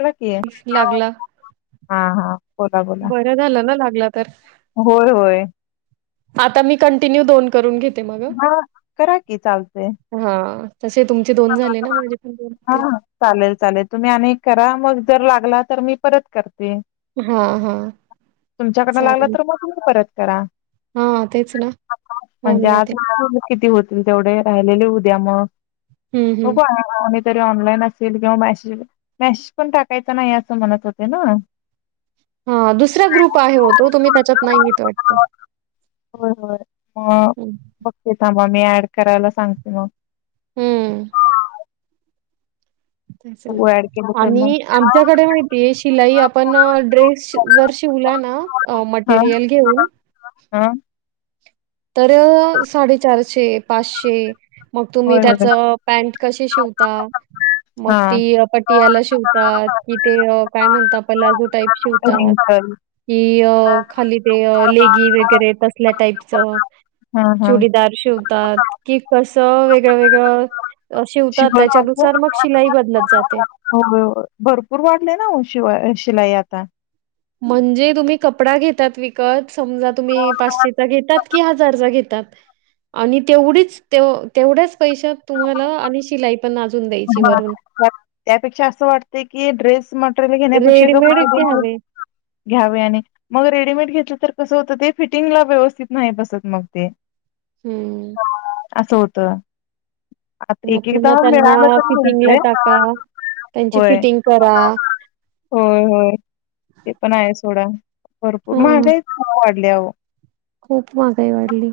बोला कि लागला हा हा बोला बोला बरं झालं ना लागला तर होय होय आता मी कंटिन्यू दोन करून घेत हा करा कि चालतेय हा तसे तुमचे दोन झाले ना माझे पण दोन हा होते चालेल चालेल तुम्ही अनेक करा मग जर लागला तर मी परत करते हा हा तुमच्याकडनं लागलं तर मग तुम्ही परत करा. हां तेच ना होऊन म्हणजे आज जातील. किती होतील तेवढे राहिलेले उद्या मग हं, हो हं. पण कोणीतरी ऑनलाईन असेल किंवा मॅशी मॅश पण टाकायचं नाही असं म्हणत होते ना, हा दुसरा ग्रुप आहे हो तो तुम्ही त्याच्यात नाहीेत वाटत हो होय मग हं, बघते थांबा मी ऍड करायला सांगते मग, हम्म तेचला सगळं ऍड केलं तर मग आणि आमच्याकडे माहितीय शिलाई आपण ड्रेस जर शिवला ना अ हा मटेरियल घेऊ हा तर साडेचारशे पाचशे मग तुम्ही होय होय त्याचं पॅन्ट कशी शिवता मग हा ती पटियाला शिवतात कि ते काय म्हणत आपण पलाजू टाईप शिवतात रिंकल कि अ हा खाली ते लेगी वगैरे तसल्या टाईपचं. हा हा दार शिवतात कि कसं वेगळं वेगळं शिवतात शिवल कसं त्याच्यानुसार मग शिलाई बदलत जाते हो भरपूर वाढले ना शिवा शिलाई आता म्हणजे तुम्ही कपडा घेतात विक समजा तुम्ही पाचशे घेतातकि हजार घेतात आणि तेवढीच तेवढ्याच पैशा तुम्हाला आणि शिलाई पण अजून दे ह त्यापेक्षा असं वाटते की ड्रेस मटेरियल घेण्यापेक्षा रेडीमेड घ्यावे. घ्यावे आणि मग रेडीमेड घेतलं तर कसं होतं ते फिटिंगला व्यवस्थित नाही बसत मग ते हम्म असं होत आता एक एकदा मिळाल फिटिंग ला टाका त्यांची होय फिटिंग करा होय होय ते पण आहे सोडा भरपूर हा महागाईवाढल्याहं खूप महागाई वाढली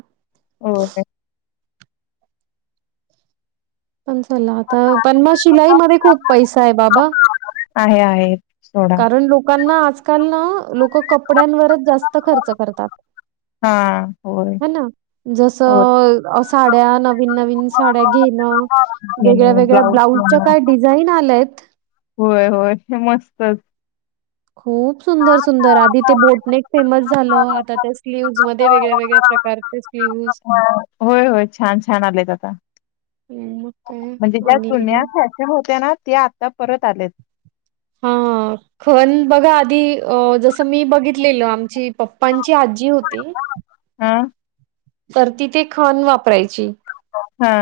हो पण चला आता पण मग शिलाईमध्ये‌ खूप पैसा आहे बाबा आहे आहे सोडा कारण लोकांना आजकाल ना लोक कपड्यांवरच जास्त खर्च करतात हा ह ना जसं साड्या नवीन नवीन साड्या घेणं वेगळ्या घेणं, वेगळ्या ब्लाऊज ब्लाऊजच्या शिवणं. काय डिझाईन आल्यातं. होय होय हे मस्तच खूप सुंदर सुंदर आधी ते बोटनेक फेमस झालं आता त्या स्लीव्हज मध्ये वेगळ्या वेगळ्या प्रकारचे स्लीव्हज होय होय छान छान आलेयत आता मग काय म्हणजे आणि ज्यान्या होत्या ना ते आता परत आलेत हा खण बघा आधी अ जसं मी बघितलेल आमची पप्पांची आजी होती हम तर तिथे खण वापरायची हा.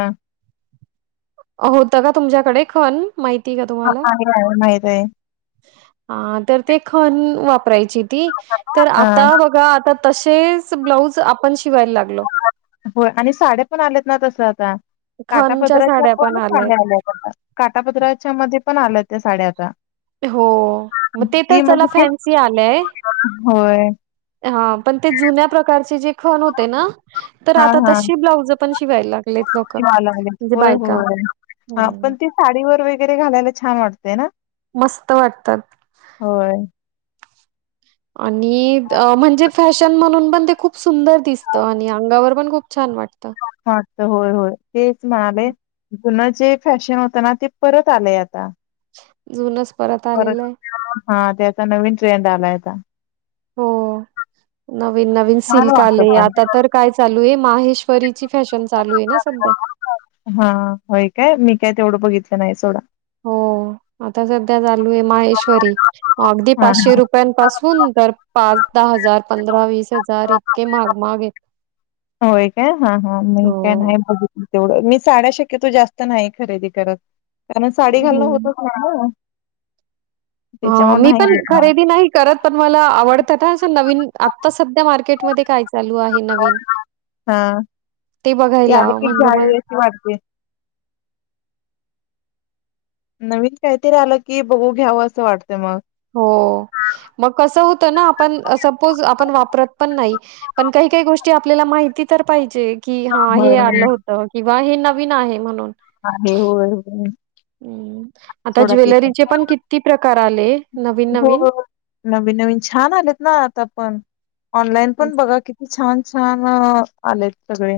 होत का तुमच्याकडे खण माहिती का तुम्हाला माहित आहे. आहे. माहीत आहे. हा तर ते खण वापरायची ती तर हां. आता बघा आता. तसेच ब्लाऊज आपण शिवायला लागलो हो आणि साड्यापण आलेत ना तसं आता खणच्या काटापद्रच्या साड्या पण आल्याय साड्या आल्यात आता काठापदराच्या मध्ये पण आल्या त्या साड्या आता हो मग ते तर ती चला म्हणजे ते फॅन्सी आलंय. होय. हा पण ते जुन्या प्रकारचे जे खण होते ना, तर आता तशी ब्लाउज पण शिवायला लागते. शिवालागलय होय होय हा हं, पण ते साडी वगैरे घालायला छान वाटतेय ना. मस्त वाटतात. होय. आणि म्हणजे फॅशन म्हणून पण ते खूप सुंदर दिसत. आणि अंगावर पण खूप छान वाटतं. हा तर होय होय तेच मिळालय. हं. जुन जे फॅशन होत ना ते परत आलंय आता जुूनच परत आलेलं आहे. हा त्याचा नवीन ट्रेंड आलायता. हो नवीन नवीन छान सिल्क वाटतं आले आता पण. तर काय चालू आहे माहेश परीची फॅशन चालू आहे ना सध्या हा होय काय मी काय तेवढं बघितलं नाही सोडा हो आता सध्या चालू आहे माहेश्वरी अगदी हा पाचशे हा. रुपय पासून तर पाच दहा हजार पंधरा विस पा हजार इतके मग मग आहेत होय काय हा हा मी काय हो. नाही बघितलं तेवढं मी साड्या शक्यतो जास्त नाही खरेदी करत कारण साडी घालणं हं. होतच नाही ना हा त्याच्यामुळे मी नाही पण घेत. खरेदी नाही. करत पण मला आवडतात नवीन आता सध्या मार्केटमध्ये काय. चालू आहे नवीन हा ते ती बघायला आली की म्हणजे मग घ्यावी वाटते. नवीन काहीतरी आलं की बघून घ्यावं असं वाटत मग हो मग कस होत ना आपण सपोज आपण वापरत पण नाही. पण काही काही गोष्टी आपल्याला माहिती तर पाहिजे. कि हा हे होय, आहे. आलं होत किंवा हे नवीन आहे म्हणून, हा हे होय होय. हम्म आता सोडा ते ज्वेलरीचे पण किती प्रकार आले नवीन नवीन नवीन नवीन छान आलेत ना, आता पण ऑनलाईन पण बघा किती छान छान आलेत सगळे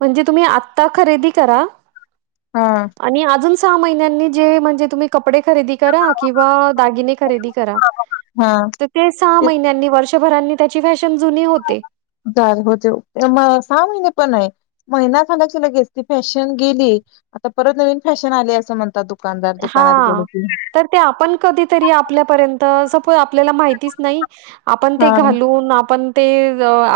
म्हणजे तुम्ही आत्ता खरेदी करा. हा. आणि अजून सहा महिन्यांनी जे म्हणजे तुम्ही कपडे खरेदी करा किंवा दागिने खरेदी करा. हा. ते सहा महिन्यांनी वर्षभरांनी त्याची फॅशन जुने होते. होते मग सहा महिने पण आहे. महिना झाल्याची लगेच ती फॅशन गेली आता परत नवीन फॅशन आली असं म्हणतात तु दुकानदार दुकानात हा गेलेते तर ते आपण कधीतरी आपल्यापर्यंत सपोज आपल्याला माहितीच नाही आपण ते हां. घालून आपण ते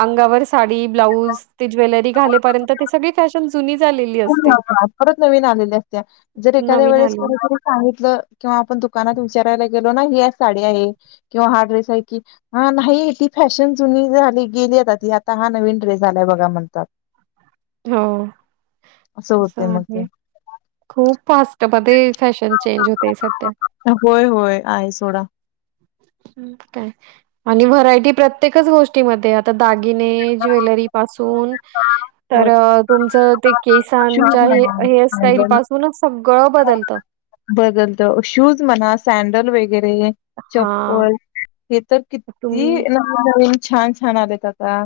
अंगावर साडी ब्लाऊज ते ज्वेलरी घालेपर्यंत ते सगळे शासन जुनी झालेली असते ज परत नवीन आलेल्या असत्या जर एखाद्या नवीन वेळेस आली सांगितलं किंवा आपण दुकानात विचारायला गेलो ना ही आ साडी आहे किंवा हा ड्रेस आहे कि हा नाही ती फॅशन जुनी झाली गेली आता ती आता हा नवीन ड्रेस झालाय बघा म्हणतात हो असं अस होतंय मग आहे ते. खूप फास्ट त्या मध्ये फॅशन चेंज होतेय सध्या होय, होय. आहे सोडा. मग काय आणि व्हरायटी प्रत्येकच गोष्टीमध्ये आता दागिने ज्वेलरी पासून तर होय. तुमचं ते शूज केसांच्या हे म्हणा, हेअरस्टाईल सँडल पासूनच सगळं बदलतं बदलत शूज म्हणा सॅडल वगैरे हा चप्पल हे तर तुम्ही किती छान छान आलेत आता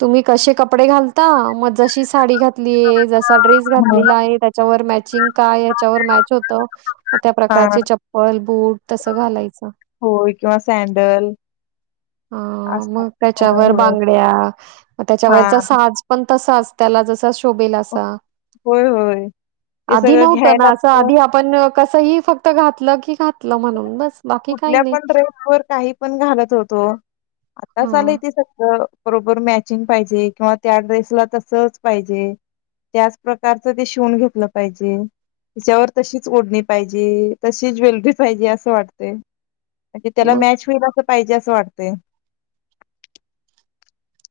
तुम्ही कसे कपडे घालता मग जशी साडी घात घली जसा ड्रेस हो. घातलेला आहे त्याच्यावर मॅचिंग काय याच्यावर मॅच होत मग त्या हा प्रकारचे चप्पल बूट तसं घालायचं होय किंवा सँडल अ असतात मग होय त्याच्यावर होय बांगड्या म हा त्याच्यावरचा साज पण त त्याला ज शोे होय होय ते आध सगळं घ्यायला नवत आध पण आपण कसही फक्त घातलं की घातलं म्हणून बस बाकी काही कुठल्या नाही पण ड्रेस वर काही पण घालत होतो आता हां, चालय ते सगळं बरोबर मॅचिंग पाहिजे किंवा त्या ड्रेसला तसच पाहिजे त्याच प्रकारचं ते शिवून घेतलं पाहिजे हेच्यावर तशीच ओढणी पाहिजे तशी ज्वेलरी पाहिजे असं वाटतंय म्हणजे त्याला मग मॅच होईल असं पाहिजे असं वाटतंय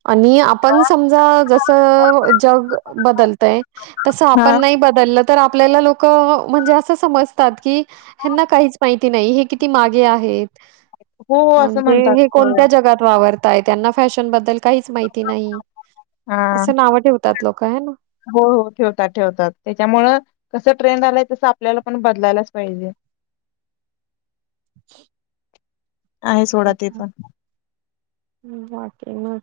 आणि पण समजा जस जग बदलतंय तस हा आपण नाही बदलं तर आपल्याला लोक म्हणजे असं समजतात की हेनां काही माहिती नाही हे किती मागे आहेत हो हो असं म्हणजे म्हणतात हे होय. कोणत्या जगात वावर त्यांना फॅशन बद्दल काहीच माहिती नाही हा असं नाव ठेवतात लोक ह ना हो हो ठेवतात ठेवतात त्याच्यामुळ कसं ट्रेंड आलाय तसं आपल्याला पण बदलायलाच पाहिजे [unintelligible] आहे सोडा ते अ्छ पण हम् बाकी ना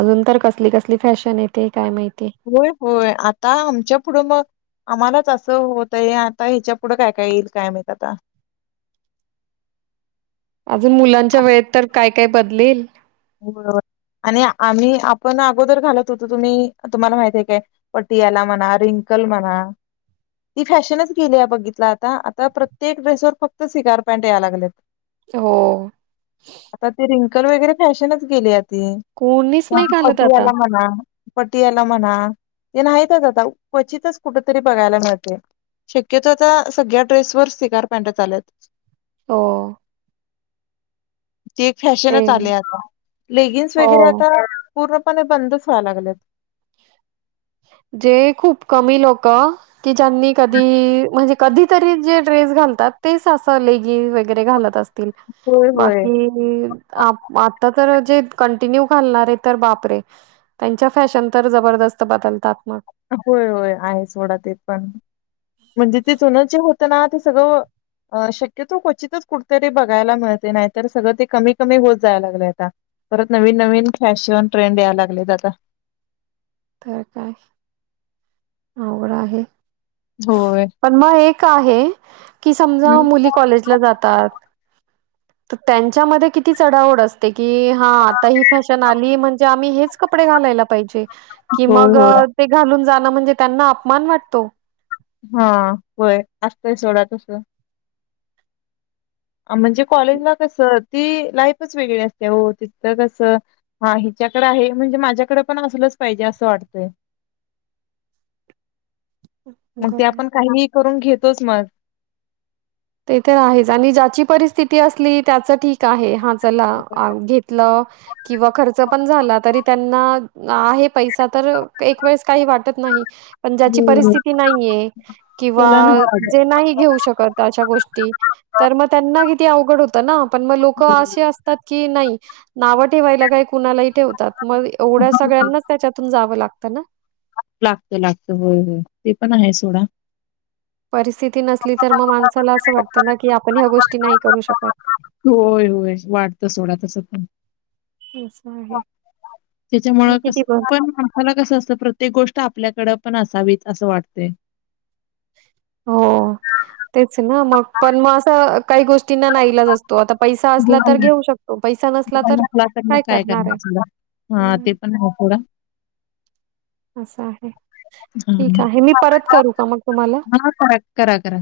अजून तर कसली कसली फॅशन येते काय माहिती होय होय आता आमच्या पुढं मग आम्हालाच असं होतय आता ह्याच्या पुढं काय काय येईल कायमत आता अजून मुलांच्या वेळेत तर काय काय बदलेल बरोबर आणि आम्ही आपण अगोदर घालत होतो तुम्ही तुम्हाला माहित आहेय काय पटियाला म्हणा रिंकल म्हणा ती फॅशनच गेली आहे बघितला आता आता प्रत्येक ड्रेसवर फक्त सिगार पॅन्ट यायला लागलेत हो आता ते रिंकल वगैरे फॅशनच गेलील्या ती कोणीच नाही घालत पट आता. आला म्हणा पटी याला म्हणा ते नाहीतच आता क्वचितच कुठ तरी बघायला मिळते शक्यतो आता सगळ्या ड्रेस वर स्िकार पॅनट चालेत हो तेे ते फॅशनच आले आता लेगिन्स वगैरे हो. आता पूर्णपणे बंदच व्हाय लागलेत. जे खूप कमी लोक की ज्यांनी कधी म्हणजे. कधीतरी जे ड्रेस घालतात तेच अस लेगीज वगैरे घालत असतील होय, होय. बाकी आता खर जे कंटिन्यू घालणारे तर बापरे. त्यांच्या फॅशन तर जबरदस्त बदलतात मग. होय, होय आहेच म्हणा ते पण म्हणजे ते जुनेचे जे होतं ना ते सगळं शक्यतो क्वचितच कुठेतरी बघायला मिळते नाहीतर सगळं ते कमी, कमी होत जायला लागलय आता. परत नवीन, नवीन फॅशन ट्रेंड यायला लागलेत आता. तर काय? आवड आहे होय. पण मग एक आहे कि समजा हम्म. मुली कॉलेज जातात तर त्यांच्यामध्ये किती चढाव ओढ अस की हा आता ही फॅशन आली म्हणजे आम्ही हेच कपडे घालायला पाहिजे कि होय, मग होय. ते घालून जाणं म्हणजे त्यांना अपमान वाटतो. हा, होय, असतय सोडा तस म्हणजे कॉलेजला कस ती लाईफच वेगळी असते हो तिथं कसं हा हिच्याकडे आहे म्हणजे माझ्याकडे पण असलंच पाहिजे असं वाटतय. मग ते बरं आपण काही करून घेतोच मग. ते तर आहेच आणि ज्याची परिस्थिती असली त्याच ठीक आहे हा चला घेत किंवा खर्च पण झाला तरी त्यांना आहे पैसा तर एक वेळेस काही वाटत नाही पण ज्याची हम्म परिस्थिती नाहीये किंवा त्याला नाही पाहिजे. जे नाही घेऊ शकत. अशा गोष्टी तर मग त्यांना किती अवघड होतं ना पण मग लोक असे असता की नाही नाव ठेवायला काही कुणालाही ठेवतात मग एवढ्या सगळ्यांनाच त्याच्यातून जावं लागत ना. लागत, लागत, होय, होय ते पण आहे सोडा. परिस्थिती नसली तर मग माणसाला असं वाटतं ना की आपण ह्या गोष्टी नाही करू शकत. होय, होय वाढतं सोडा तस पण. असं आहे त्याच्यामुळं कस पण मला कस असते प्रत्येक गोष्ट आपल्याकडे पण असावीत असं वाटते. हो तेच ना मग पण मग असं काही गोष्टींना नाही इलाज असत तो आता पैसा हो, असला तर हो. घेऊ शकतो पैसा नसला तर काय करणार आहे. हा ते हम्म पण आहे सोडा. असं आहे ठीक आहे. मी परत करू का मग तुम्हाला? हा का. करा, करा.